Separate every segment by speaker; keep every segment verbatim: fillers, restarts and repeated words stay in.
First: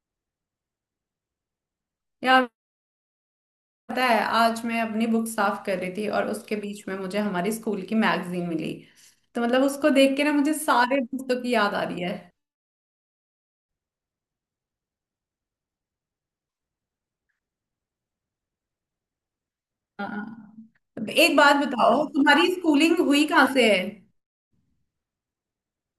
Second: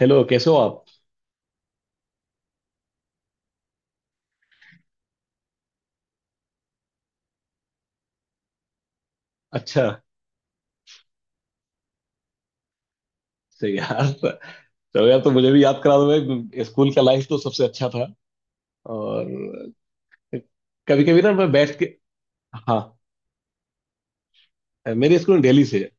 Speaker 1: Hello कैसे हो आप।
Speaker 2: यार, पता है आज मैं अपनी बुक साफ कर रही थी और उसके बीच में मुझे हमारी स्कूल की मैगजीन मिली। तो मतलब
Speaker 1: अच्छा।
Speaker 2: उसको देख के ना मुझे सारे दोस्तों की याद आ रही है।
Speaker 1: सही यार। चलो यार, तो मुझे भी याद करा दो भाई। स्कूल का लाइफ तो सबसे अच्छा था। और
Speaker 2: हाँ,
Speaker 1: कभी कभी ना
Speaker 2: एक
Speaker 1: मैं
Speaker 2: बात
Speaker 1: बैठ के...
Speaker 2: बताओ तुम्हारी
Speaker 1: हाँ,
Speaker 2: स्कूलिंग हुई कहाँ से है।
Speaker 1: मेरे स्कूल दिल्ली से है।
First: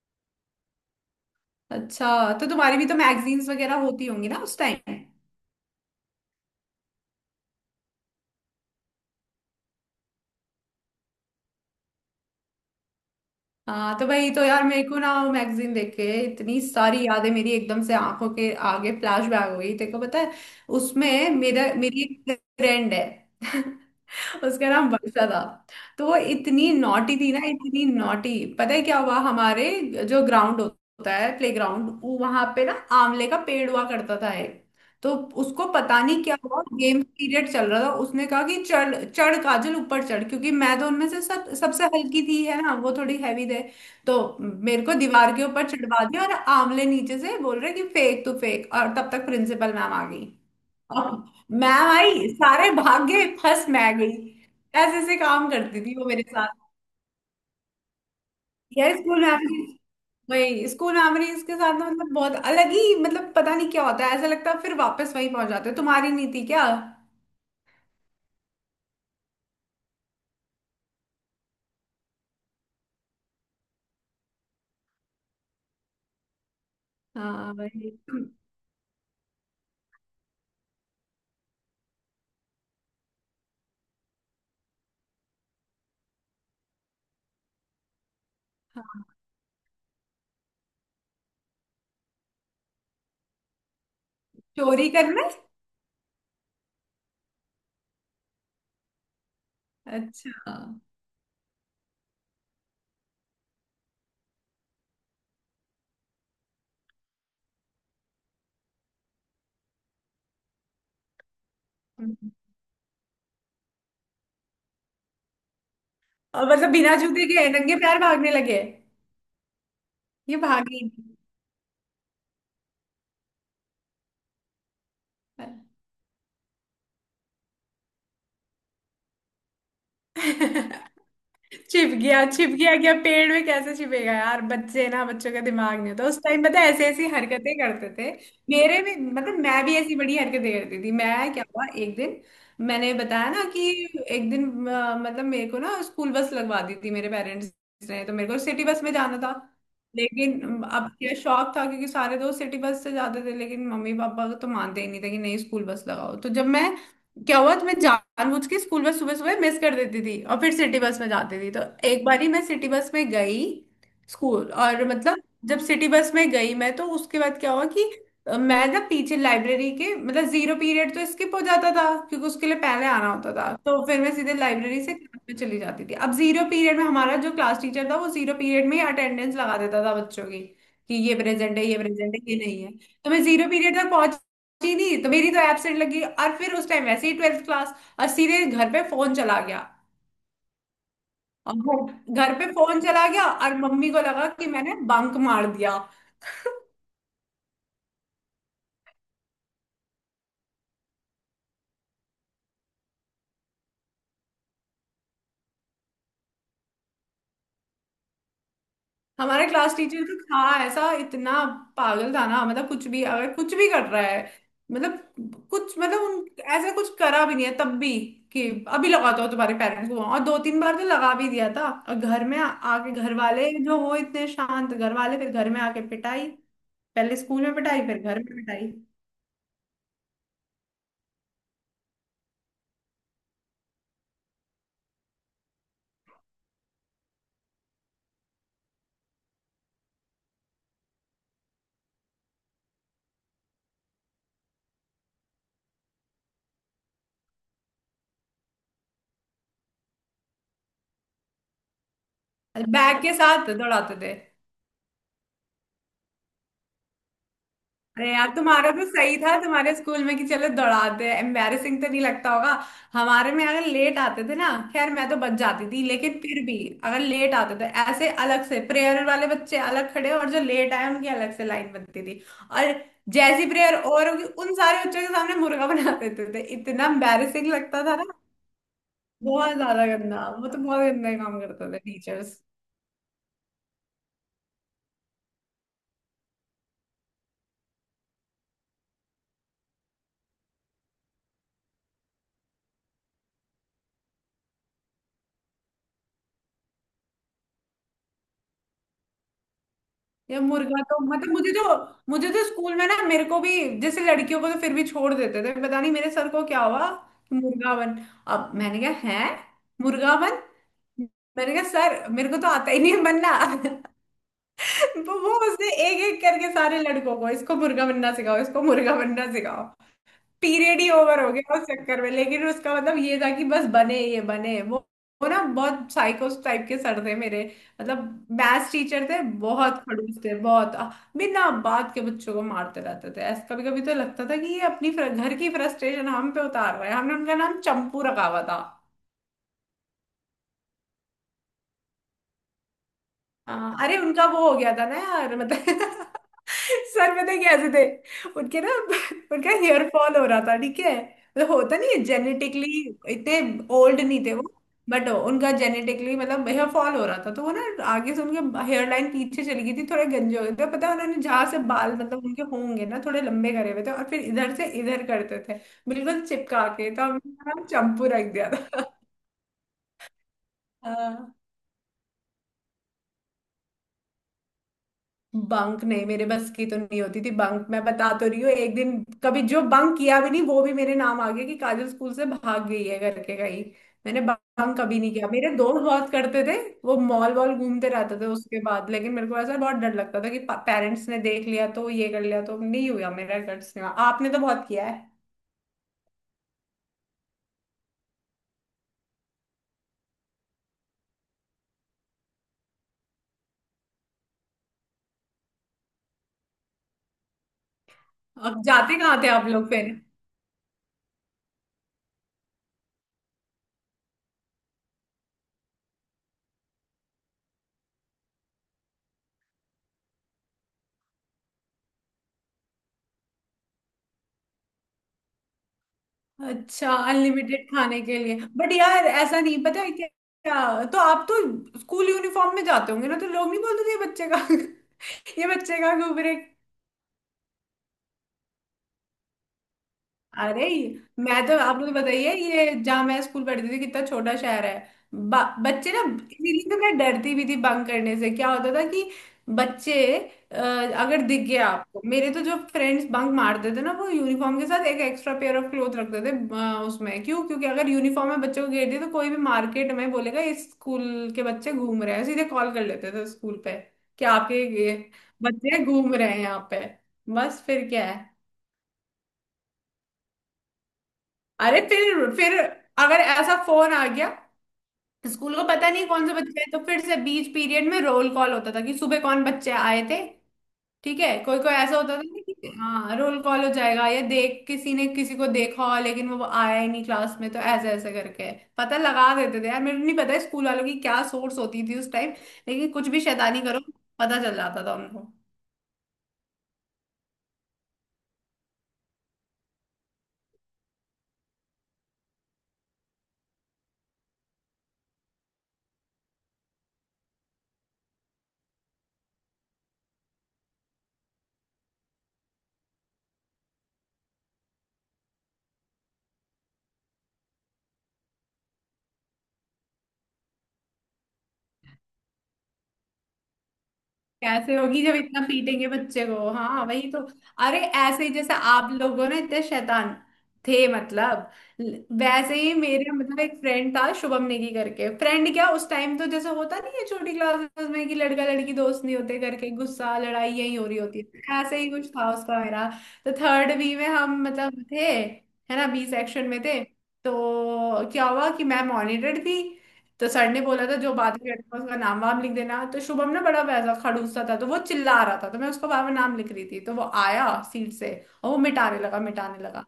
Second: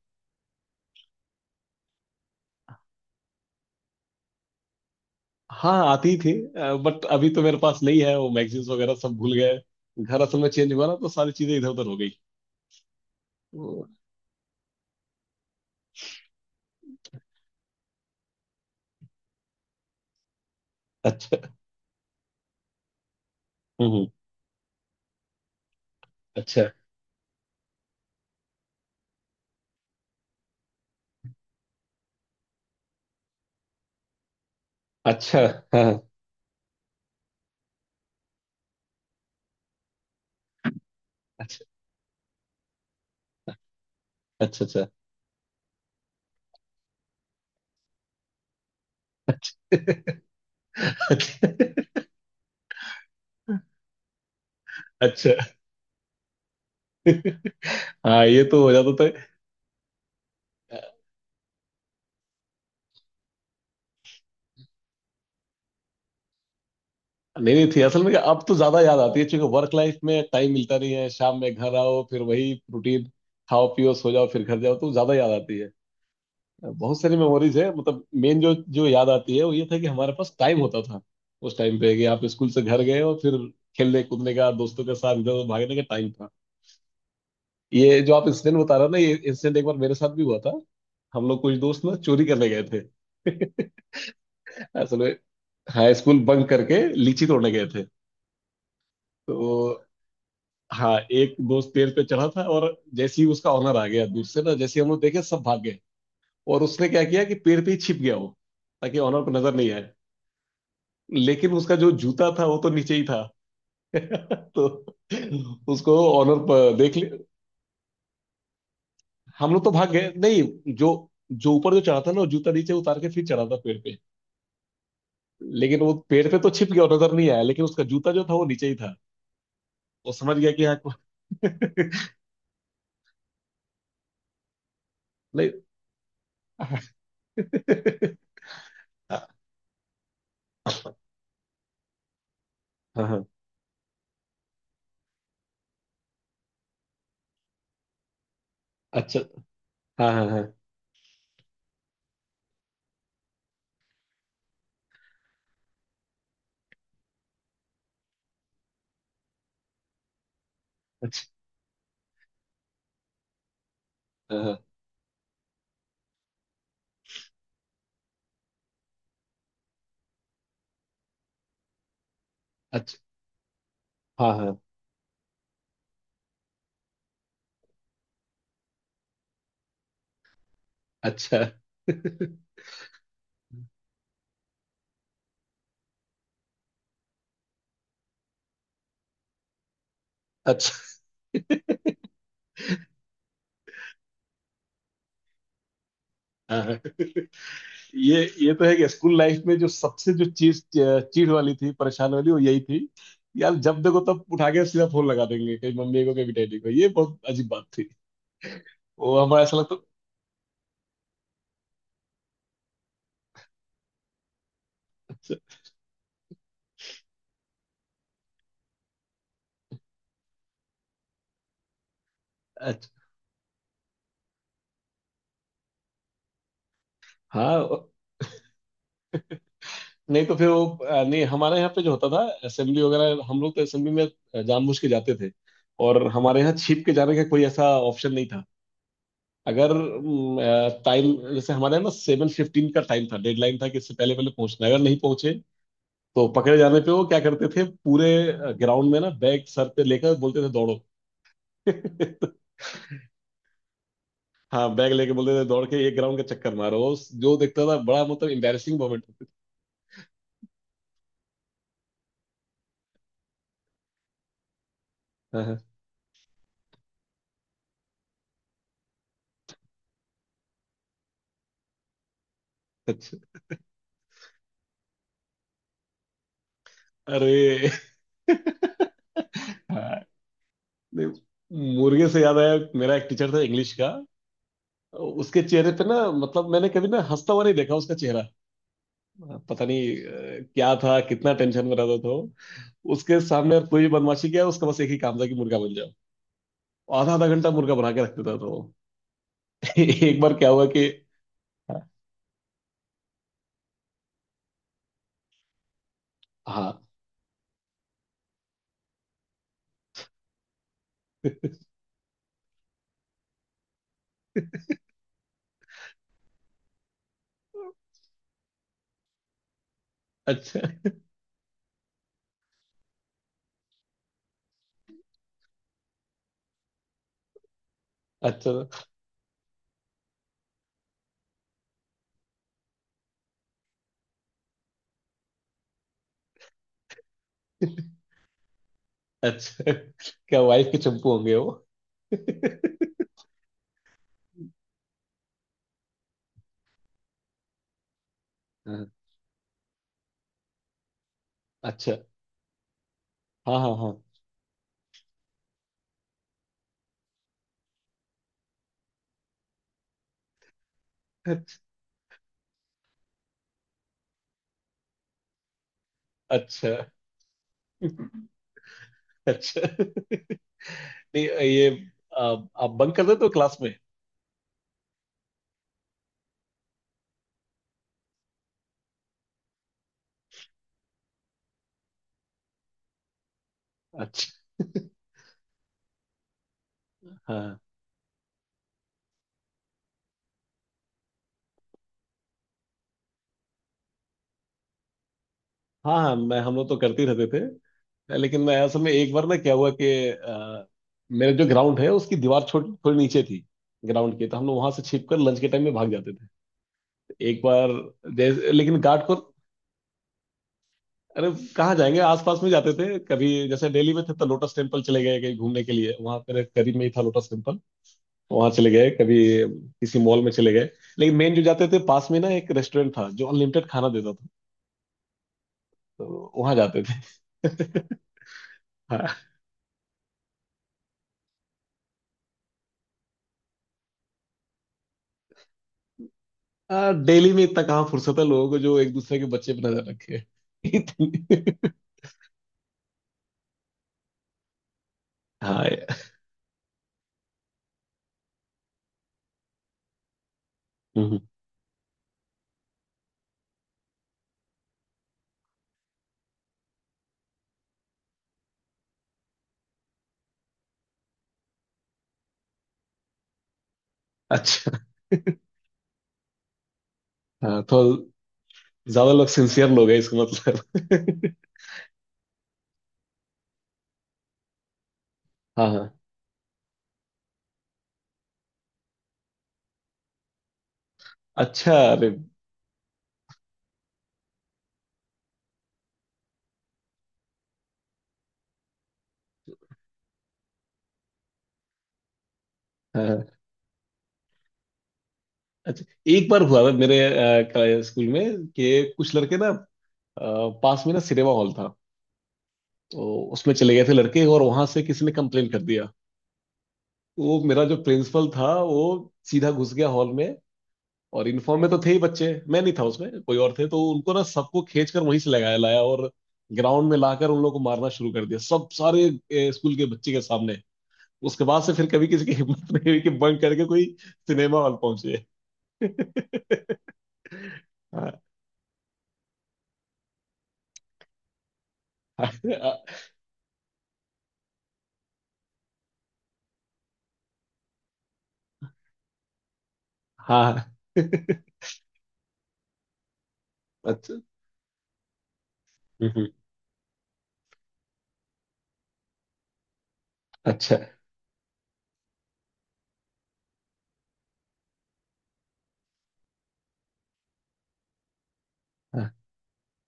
Speaker 2: अच्छा, तो तुम्हारी भी तो मैगजीन्स वगैरह होती होंगी ना उस टाइम।
Speaker 1: हाँ आती थी। बट अभी तो मेरे पास नहीं है वो मैगजीन्स वगैरह सब भूल गए। घर असल में चेंज हुआ ना तो सारी चीजें इधर उधर हो गई। तो,
Speaker 2: हाँ तो भाई, तो यार मेरे को ना वो मैगजीन देख के इतनी सारी यादें मेरी एकदम से आंखों के आगे फ्लैश बैक हो गई, तेरे को पता है। उसमें
Speaker 1: अच्छा।
Speaker 2: मेरा मेरी एक फ्रेंड है।
Speaker 1: हम्म हम्म,
Speaker 2: उसका नाम वर्षा था। तो वो
Speaker 1: अच्छा
Speaker 2: इतनी नॉटी थी ना, इतनी नॉटी, पता है क्या हुआ हमारे जो ग्राउंड होता है प्ले ग्राउंड वहां पे ना आंवले का पेड़ हुआ करता था। तो
Speaker 1: अच्छा।
Speaker 2: उसको
Speaker 1: हाँ।
Speaker 2: पता नहीं क्या हुआ, गेम पीरियड चल रहा था, उसने कहा कि चढ़ चढ़ काजल ऊपर चढ़, क्योंकि मैं तो उनमें से सब
Speaker 1: अच्छा
Speaker 2: सबसे हल्की थी, है ना, वो थोड़ी हैवी थे। तो
Speaker 1: अच्छा
Speaker 2: मेरे
Speaker 1: अच्छा
Speaker 2: को दीवार के ऊपर चढ़वा दिया और आंवले नीचे से बोल रहे कि फेंक तू फेंक, और तब तक
Speaker 1: अच्छा
Speaker 2: प्रिंसिपल मैम आ गई। और
Speaker 1: अच्छा
Speaker 2: मैम आई, सारे भाग गए, फंस मैं गई। ऐसे ऐसे
Speaker 1: अच्छा,
Speaker 2: काम करती थी वो मेरे साथ।
Speaker 1: हाँ ये तो हो
Speaker 2: यार
Speaker 1: जाता था।
Speaker 2: स्कूल मेमोरीज, वही स्कूल मेमोरीज के साथ ना, मतलब बहुत अलग ही, मतलब पता नहीं क्या होता है, ऐसा लगता है फिर वापस वहीं पहुंच जाते हो। तुम्हारी नहीं थी क्या।
Speaker 1: नहीं नहीं थी। असल में क्या, अब तो ज्यादा याद आती है क्योंकि वर्क लाइफ में टाइम मिलता नहीं है। शाम में घर आओ फिर वही रूटीन, खाओ पियो सो जाओ फिर घर जाओ, तो ज्यादा याद आती है। बहुत सारी
Speaker 2: हाँ
Speaker 1: मेमोरीज है,
Speaker 2: वही।
Speaker 1: मतलब मेन जो जो याद आती है वो ये था कि हमारे पास टाइम होता था उस टाइम पे। कि आप स्कूल से घर गए और फिर खेलने कूदने का, दोस्तों के साथ इधर उधर भागने का टाइम था। ये जो आप इंसिडेंट बता रहे हो ना ये इंसिडेंट एक बार मेरे साथ भी हुआ था। हम लोग कुछ दोस्त ना चोरी करने गए थे।
Speaker 2: चोरी
Speaker 1: असल में,
Speaker 2: करना।
Speaker 1: हाँ स्कूल बंक करके लीची तोड़ने गए थे। तो
Speaker 2: अच्छा।
Speaker 1: हाँ, एक दोस्त पेड़ पे चढ़ा था और जैसे ही उसका ऑनर आ गया दूर से ना, जैसे ही हम लोग देखे सब भाग गए। और उसने क्या किया कि पेड़ पे ही छिप गया वो, ताकि ऑनर को नजर नहीं आए। लेकिन उसका जो जूता
Speaker 2: हम्म।
Speaker 1: था वो तो नीचे ही था। तो उसको ऑनर
Speaker 2: और मतलब
Speaker 1: प-
Speaker 2: बिना
Speaker 1: देख ले।
Speaker 2: जूते के नंगे पैर भागने लगे।
Speaker 1: हम लोग तो भाग गए
Speaker 2: ये
Speaker 1: नहीं।
Speaker 2: भागे
Speaker 1: जो
Speaker 2: ही
Speaker 1: जो ऊपर जो चढ़ा था ना वो जूता नीचे उतार के फिर चढ़ा था पेड़ पे। लेकिन वो पेड़ पे तो छिप गया और नजर नहीं आया, लेकिन उसका जूता जो था वो नीचे ही था। वो समझ गया
Speaker 2: नहीं।
Speaker 1: कि हाँ को-
Speaker 2: छिप गया, छिप गया क्या पेड़ में, कैसे छिपेगा यार। बच्चे ना, बच्चों का
Speaker 1: नहीं।
Speaker 2: दिमाग नहीं होता उस टाइम, पता है ऐसे ऐसी हरकतें करते थे। मेरे भी मतलब, मैं भी ऐसी बड़ी हरकतें करती थी मैं। क्या हुआ एक दिन, मैंने
Speaker 1: हाँ हाँ,
Speaker 2: बताया ना कि एक दिन अ, मतलब मेरे को ना स्कूल बस लगवा दी थी मेरे पेरेंट्स ने, तो मेरे को सिटी बस में जाना
Speaker 1: अच्छा।
Speaker 2: था।
Speaker 1: हाँ हाँ
Speaker 2: लेकिन
Speaker 1: हाँ
Speaker 2: अब क्या शौक था क्योंकि सारे दोस्त सिटी बस से जाते थे, लेकिन मम्मी पापा तो मानते ही नहीं थे कि नहीं, स्कूल बस लगाओ। तो जब मैं क्या हुआ, तो मैं जानबूझ के स्कूल बस सुबह सुबह मिस कर देती थी और फिर सिटी बस में जाती थी। तो एक बारी मैं सिटी बस में गई
Speaker 1: हाँ
Speaker 2: स्कूल,
Speaker 1: हाँ,
Speaker 2: और मतलब जब सिटी बस में गई मैं तो उसके बाद क्या हुआ कि अ, मैं ना पीछे लाइब्रेरी के, मतलब जीरो पीरियड तो स्किप हो जाता था क्योंकि उसके लिए पहले
Speaker 1: अच्छा।
Speaker 2: आना होता था, तो फिर मैं
Speaker 1: हाँ
Speaker 2: सीधे
Speaker 1: हाँ,
Speaker 2: लाइब्रेरी से क्लास में चली जाती थी। अब जीरो पीरियड में हमारा जो क्लास टीचर था वो जीरो पीरियड में ही अटेंडेंस लगा देता था बच्चों की कि ये
Speaker 1: अच्छा।
Speaker 2: प्रेजेंट है, ये प्रेजेंट है, ये नहीं है। तो मैं जीरो पीरियड तक पहुंच पहुंची नहीं, तो मेरी तो एब्सेंट लगी। और फिर उस टाइम वैसे ही ट्वेल्थ क्लास, और सीधे घर पे फोन चला गया।
Speaker 1: अच्छा।
Speaker 2: और घर घर पे फोन चला गया और मम्मी को लगा कि मैंने बंक मार दिया।
Speaker 1: हाँ हाँ, ये ये तो है कि स्कूल लाइफ में जो सबसे जो चीज चीड़ वाली थी, परेशान वाली, वो यही थी। यार जब देखो तब उठा के सीधा फोन लगा देंगे कहीं मम्मी को कहीं डैडी को, ये बहुत अजीब बात थी। वो हमारा
Speaker 2: हमारे
Speaker 1: ऐसा लगता
Speaker 2: क्लास टीचर तो था ऐसा, इतना पागल था ना, मतलब कुछ भी, अगर कुछ भी कर रहा है, मतलब
Speaker 1: था,
Speaker 2: कुछ, मतलब उन ऐसा कुछ करा भी नहीं है तब भी, कि अभी लगाता हो तुम्हारे पेरेंट्स को। और दो तीन बार तो लगा भी दिया था। और घर में आ-
Speaker 1: अच्छा।
Speaker 2: आके घर वाले जो हो, इतने शांत घर वाले, फिर घर में आके पिटाई, पहले स्कूल में
Speaker 1: हाँ
Speaker 2: पिटाई
Speaker 1: वो-
Speaker 2: फिर घर में पिटाई।
Speaker 1: नहीं, तो फिर वो अ, नहीं हमारे यहाँ पे जो होता था असेंबली वगैरह, हम लोग तो असेंबली में जानबूझ के जाते थे। और हमारे यहाँ छिप के जाने का कोई ऐसा ऑप्शन नहीं था। अगर टाइम जैसे हमारे ना सेवन फिफ्टीन का टाइम था, डेडलाइन था कि इससे पहले पहले पहुंचना है। अगर नहीं पहुंचे तो पकड़े जाने पे वो क्या करते थे, पूरे ग्राउंड में ना बैग सर पे लेकर बोलते थे दौड़ो।
Speaker 2: बैग के साथ दौड़ाते थे।
Speaker 1: हाँ, बैग लेके बोलते थे दौड़ के ये ग्राउंड का चक्कर मारो, वो जो देखता था बड़ा
Speaker 2: अरे
Speaker 1: मतलब
Speaker 2: यार, तुम्हारा
Speaker 1: एम्बेरसिंग
Speaker 2: तो
Speaker 1: मोमेंट
Speaker 2: सही
Speaker 1: होती थी।
Speaker 2: था तुम्हारे स्कूल में कि चलो दौड़ाते हैं, एम्बैरेसिंग तो नहीं लगता होगा। हमारे में अगर लेट आते थे ना, खैर मैं तो बच
Speaker 1: हाँ, हाँ,
Speaker 2: जाती थी लेकिन फिर भी, अगर लेट आते थे ऐसे, अलग से प्रेयर वाले बच्चे अलग खड़े, और जो लेट आए उनकी अलग से लाइन बनती थी। और
Speaker 1: अच्छा
Speaker 2: जैसी प्रेयर और होगी उन सारे बच्चों के सामने मुर्गा बना देते थे, इतना एम्बैरेसिंग
Speaker 1: अरे।
Speaker 2: लगता था ना, बहुत ज्यादा
Speaker 1: हाँ,
Speaker 2: गंदा। वो तो बहुत
Speaker 1: नहीं,
Speaker 2: गंदा काम करते थे
Speaker 1: मुर्गे से
Speaker 2: टीचर्स।
Speaker 1: याद आया मेरा एक टीचर था इंग्लिश का। उसके चेहरे पे ना मतलब मैंने कभी ना हंसता हुआ नहीं देखा उसका चेहरा। पता नहीं अ, क्या था, कितना टेंशन में रहता था वो। उसके सामने अगर कोई भी बदमाशी किया उसका बस एक ही काम था कि मुर्गा बन जाओ। आधा आधा घंटा मुर्गा बना के रख देता था वो। एक बार
Speaker 2: या
Speaker 1: क्या हुआ
Speaker 2: मुर्गा
Speaker 1: कि
Speaker 2: तो मतलब, मुझे तो, मुझे तो स्कूल में ना मेरे को भी, जैसे लड़कियों को तो फिर भी छोड़ देते थे, पता नहीं मेरे सर को क्या
Speaker 1: हाँ,
Speaker 2: हुआ कि मुर्गा बन। अब मैंने कहा है, मुर्गा बन, मैंने कहा सर मेरे को तो आता ही नहीं है बनना। वो वो उसने एक एक करके सारे लड़कों को, इसको मुर्गा बनना सिखाओ, इसको मुर्गा बनना सिखाओ।
Speaker 1: अच्छा
Speaker 2: पीरियड ही ओवर हो गया उस चक्कर में, लेकिन उसका मतलब ये था कि बस बने ये बने वो। वो ना बहुत साइकोस टाइप के सर थे मेरे, मतलब
Speaker 1: अच्छा।
Speaker 2: मैथ्स टीचर थे, बहुत खड़ूस थे, बहुत अ, बिना बात के बच्चों को मारते रहते थे। ऐसा कभी कभी तो लगता था कि ये अपनी फ्र- घर की फ्रस्ट्रेशन हम पे उतार रहे हैं। हमने उनका नाम चंपू रखा हुआ था।
Speaker 1: अच्छा क्या वाइफ के चंपू होंगे वो।
Speaker 2: हाँ, अरे उनका वो हो गया था ना यार, मतलब सर पता है कैसे थे उनके ना,
Speaker 1: हाँ,
Speaker 2: उनका हेयर फॉल हो रहा था, ठीक है, मतलब होता नहीं
Speaker 1: अच्छा।
Speaker 2: है जेनेटिकली, इतने
Speaker 1: हाँ हाँ हाँ,
Speaker 2: ओल्ड नहीं थे वो। बट उनका जेनेटिकली मतलब हेयर फॉल हो रहा था, तो वो ना आगे से उनके हेयर लाइन पीछे चली गई थी, थोड़े गंजे हो गए थे, पता है उन्होंने जहाँ से बाल, मतलब उनके होंगे ना थोड़े लंबे, करे हुए थे और फिर इधर से इधर करते थे बिल्कुल चिपका
Speaker 1: अच्छा
Speaker 2: के, तो हमने ना चंपू रख दिया था।
Speaker 1: अच्छा। नहीं
Speaker 2: हाँ।
Speaker 1: ये आप आप बंक कर देते हो क्लास में।
Speaker 2: बंक नहीं, मेरे बस की तो नहीं होती थी बंक। मैं बता तो रही हूँ, एक दिन कभी जो बंक किया भी नहीं वो भी मेरे नाम आ गया कि काजल स्कूल से भाग गई है करके कहीं। मैंने
Speaker 1: अच्छा।
Speaker 2: बंक कभी नहीं किया, मेरे दोस्त बहुत करते थे, वो मॉल वॉल
Speaker 1: हाँ
Speaker 2: घूमते रहते थे उसके बाद, लेकिन मेरे को ऐसा बहुत डर लगता था कि पेरेंट्स ने देख लिया तो ये कर लिया, तो नहीं हुआ मेरा। कर आपने तो बहुत किया है।
Speaker 1: हाँ हाँ, मैं हम लोग तो करते ही रहते थे। लेकिन मैं असल में एक बार ना क्या हुआ कि अ, मेरा जो ग्राउंड है उसकी दीवार छोटी थोड़ी नीचे थी ग्राउंड की। तो हम लोग वहां से छिप कर लंच के टाइम में भाग जाते थे। एक बार जैसे,
Speaker 2: अब
Speaker 1: लेकिन
Speaker 2: जाते
Speaker 1: घाट को...
Speaker 2: कहाँ थे आप लोग फिर।
Speaker 1: अरे कहाँ जाएंगे, आसपास में जाते थे। कभी जैसे दिल्ली में थे तो लोटस टेम्पल चले गए कहीं घूमने के लिए, वहां पर करीब में ही था लोटस टेम्पल। वहां चले गए। कभी किसी मॉल में चले गए। लेकिन मेन जो जाते थे पास में ना एक रेस्टोरेंट था जो अनलिमिटेड खाना देता था, तो वहां जाते
Speaker 2: अच्छा
Speaker 1: थे।
Speaker 2: अनलिमिटेड खाने के लिए, बट यार
Speaker 1: हाँ,
Speaker 2: ऐसा नहीं, पता है क्या, तो आप तो स्कूल यूनिफॉर्म में जाते होंगे ना, तो लोग नहीं बोलते थे ये बच्चे का, ये बच्चे का घूम रहे।
Speaker 1: आ, डेली में इतना कहाँ फुर्सत है लोगों को जो एक दूसरे के बच्चे पर नजर रखे।
Speaker 2: अरे मैं, तो
Speaker 1: इतनी-
Speaker 2: आप लोग बताइए, ये जहाँ मैं स्कूल पढ़ती थी कितना छोटा शहर है। ब-
Speaker 1: हाँ
Speaker 2: बच्चे ना,
Speaker 1: यार।
Speaker 2: इसीलिए तो मैं डरती भी थी बंक करने से। क्या होता था कि बच्चे अ,
Speaker 1: हम्म,
Speaker 2: अगर दिख गया आपको मेरे, तो जो फ्रेंड्स बंक मारते थे ना वो यूनिफॉर्म के साथ एक एक्स्ट्रा पेयर ऑफ क्लोथ रखते थे। अ, उसमें क्यों, क्योंकि अगर यूनिफॉर्म में बच्चों को घेर दिया, तो कोई भी मार्केट में बोलेगा इस स्कूल के बच्चे घूम रहे हैं, सीधे कॉल कर लेते थे स्कूल पे कि आपके
Speaker 1: अच्छा।
Speaker 2: ये बच्चे घूम रहे हैं यहाँ पे।
Speaker 1: हाँ
Speaker 2: बस
Speaker 1: तो
Speaker 2: फिर क्या है।
Speaker 1: ज्यादा लोग सिंसियर लोग हैं इसका मतलब।
Speaker 2: अरे फिर फिर अगर ऐसा फोन आ गया स्कूल को,
Speaker 1: हाँ
Speaker 2: पता
Speaker 1: हाँ,
Speaker 2: नहीं कौन से बच्चे आए, तो फिर से बीच पीरियड में रोल कॉल होता था कि सुबह कौन बच्चे आए थे। ठीक है, कोई कोई
Speaker 1: अच्छा
Speaker 2: ऐसा
Speaker 1: अरे।
Speaker 2: होता था ना कि हाँ रोल कॉल हो जाएगा, या देख किसी ने किसी को देखा, लेकिन वो आया ही नहीं क्लास में, तो ऐसे ऐसे करके पता लगा देते थे। यार मेरे को नहीं पता स्कूल वालों की क्या सोर्स होती थी उस टाइम, लेकिन
Speaker 1: हाँ
Speaker 2: कुछ भी
Speaker 1: हाँ।
Speaker 2: शैतानी करो पता चल जाता था उनको।
Speaker 1: अच्छा एक बार हुआ था मेरे अ, का- स्कूल में कि कुछ लड़के ना अ, पास में ना सिनेमा हॉल था तो उसमें चले गए थे लड़के और वहां से किसी ने कंप्लेन कर दिया। वो मेरा जो प्रिंसिपल था वो सीधा घुस गया हॉल में। और यूनिफॉर्म में तो थे ही बच्चे, मैं नहीं था उसमें कोई और थे, तो उनको ना सबको खींच कर वहीं से लगाया लाया और ग्राउंड में लाकर उन लोगों को मारना शुरू कर दिया सब सारे ए, स्कूल के बच्चे के सामने। उसके बाद से फिर कभी किसी की हिम्मत नहीं हुई कि बंक करके कोई सिनेमा
Speaker 2: कैसे
Speaker 1: हॉल
Speaker 2: होगी जब
Speaker 1: पहुंचे।
Speaker 2: इतना पीटेंगे बच्चे को, हाँ वही तो। अरे
Speaker 1: हाँ
Speaker 2: ऐसे ही, जैसे आप लोगों ने, इतने शैतान थे मतलब, ल- वैसे ही
Speaker 1: हाँ
Speaker 2: मेरे, मतलब एक फ्रेंड था शुभम नेगी करके, फ्रेंड क्या, उस टाइम तो जैसे होता नहीं है छोटी क्लासेस में कि लड़का लड़की दोस्त नहीं होते करके, गुस्सा लड़ाई
Speaker 1: हाँ।
Speaker 2: यही हो रही होती है, ऐसे ही कुछ था उसका मेरा। तो थर्ड बी में
Speaker 1: अच्छा।
Speaker 2: हम मतलब थे, है ना, बी
Speaker 1: हम्म,
Speaker 2: सेक्शन में थे। तो क्या हुआ कि मैं मॉनिटर थी, तो सर ने
Speaker 1: अच्छा।
Speaker 2: बोला था जो बात कर रहा था उसका नाम वाम लिख देना। तो शुभम ना बड़ा वैसा खड़ूसा था, तो वो चिल्ला रहा था, तो मैं उसका बाबा नाम लिख रही थी, तो वो आया सीट से और वो मिटाने
Speaker 1: हाँ,
Speaker 2: लगा, मिटाने लगा।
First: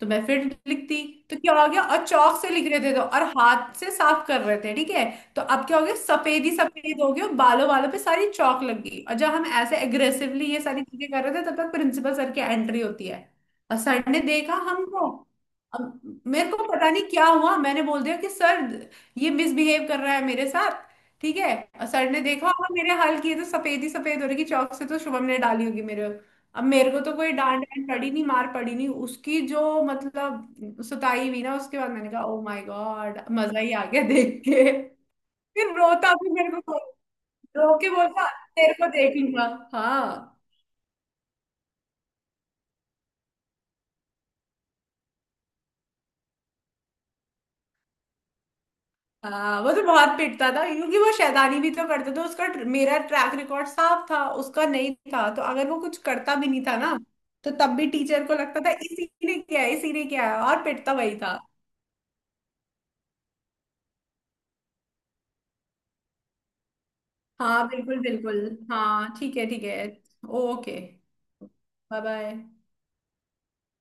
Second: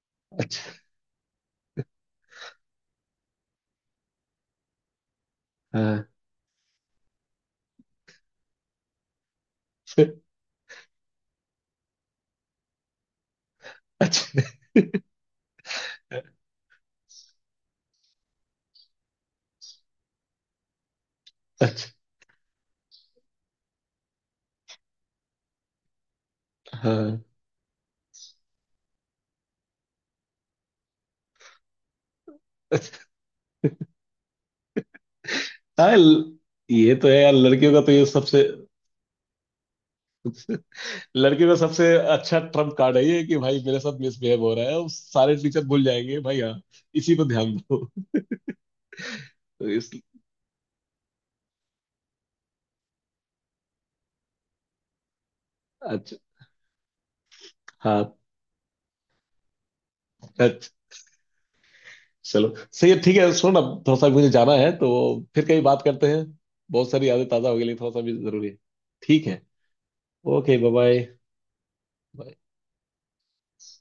Speaker 2: तो मैं फिर
Speaker 1: अच्छा।
Speaker 2: लिखती। तो क्या हो गया, और चौक से लिख रहे थे तो, और हाथ से साफ कर रहे थे, ठीक है। तो अब क्या हो गया,
Speaker 1: हाँ,
Speaker 2: सफेद ही सफेद हो गया, बालों वालों पे सारी चौक लग गई, और जब हम ऐसे एग्रेसिवली ये सारी चीजें कर रहे थे तब तक प्रिंसिपल सर की एंट्री होती है। और
Speaker 1: अच्छा
Speaker 2: सर ने
Speaker 1: अच्छा।
Speaker 2: देखा हमको। अब मेरे को पता नहीं क्या हुआ, मैंने बोल दिया कि सर ये मिसबिहेव कर रहा है मेरे साथ, ठीक है। और सर ने देखा होगा मेरे हाल किए, तो सफेद ही सफेद हो रही कि चौक से, तो शुभम ने डाली होगी मेरे। अब मेरे को तो
Speaker 1: हाँ,
Speaker 2: कोई डांट, डांट पड़ी नहीं मार पड़ी नहीं, उसकी जो मतलब सुताई हुई ना, उसके बाद मैंने कहा ओ माय
Speaker 1: अच्छा।
Speaker 2: गॉड मजा ही आ गया देख के। फिर
Speaker 1: हाँ,
Speaker 2: रोता भी
Speaker 1: ल-
Speaker 2: मेरे को,
Speaker 1: ये तो है यार, लड़कियों
Speaker 2: रो
Speaker 1: का
Speaker 2: के
Speaker 1: तो ये
Speaker 2: बोलता
Speaker 1: सबसे
Speaker 2: तेरे को देख लूंगा। हाँ।
Speaker 1: लड़के का सबसे अच्छा ट्रम्प कार्ड है ये कि भाई मेरे साथ मिसबिहेव हो रहा है, अब सारे टीचर भूल जाएंगे भाई हाँ इसी पे ध्यान दो।
Speaker 2: हाँ
Speaker 1: तो
Speaker 2: वो तो
Speaker 1: इस
Speaker 2: बहुत पिटता था क्योंकि वो शैतानी भी तो करता था। उसका मेरा ट्रैक रिकॉर्ड साफ था, उसका नहीं था, तो अगर वो कुछ
Speaker 1: अच्छा।
Speaker 2: करता भी नहीं था ना, तो तब भी
Speaker 1: हाँ,
Speaker 2: टीचर को लगता था इसी ने क्या है, इसी ने क्या है, और
Speaker 1: अच्छा
Speaker 2: पिटता वही था।
Speaker 1: चलो सही है ठीक है। सुनो ना, थोड़ा सा मुझे जाना है तो फिर कहीं बात करते हैं। बहुत सारी यादें ताज़ा हो गई,
Speaker 2: हाँ
Speaker 1: लेकिन थोड़ा सा
Speaker 2: बिल्कुल
Speaker 1: भी
Speaker 2: बिल्कुल।
Speaker 1: जरूरी है।
Speaker 2: हाँ
Speaker 1: ठीक
Speaker 2: ठीक
Speaker 1: है।
Speaker 2: है ठीक है।
Speaker 1: Okay
Speaker 2: okay
Speaker 1: bye
Speaker 2: bye. Bye
Speaker 1: bye.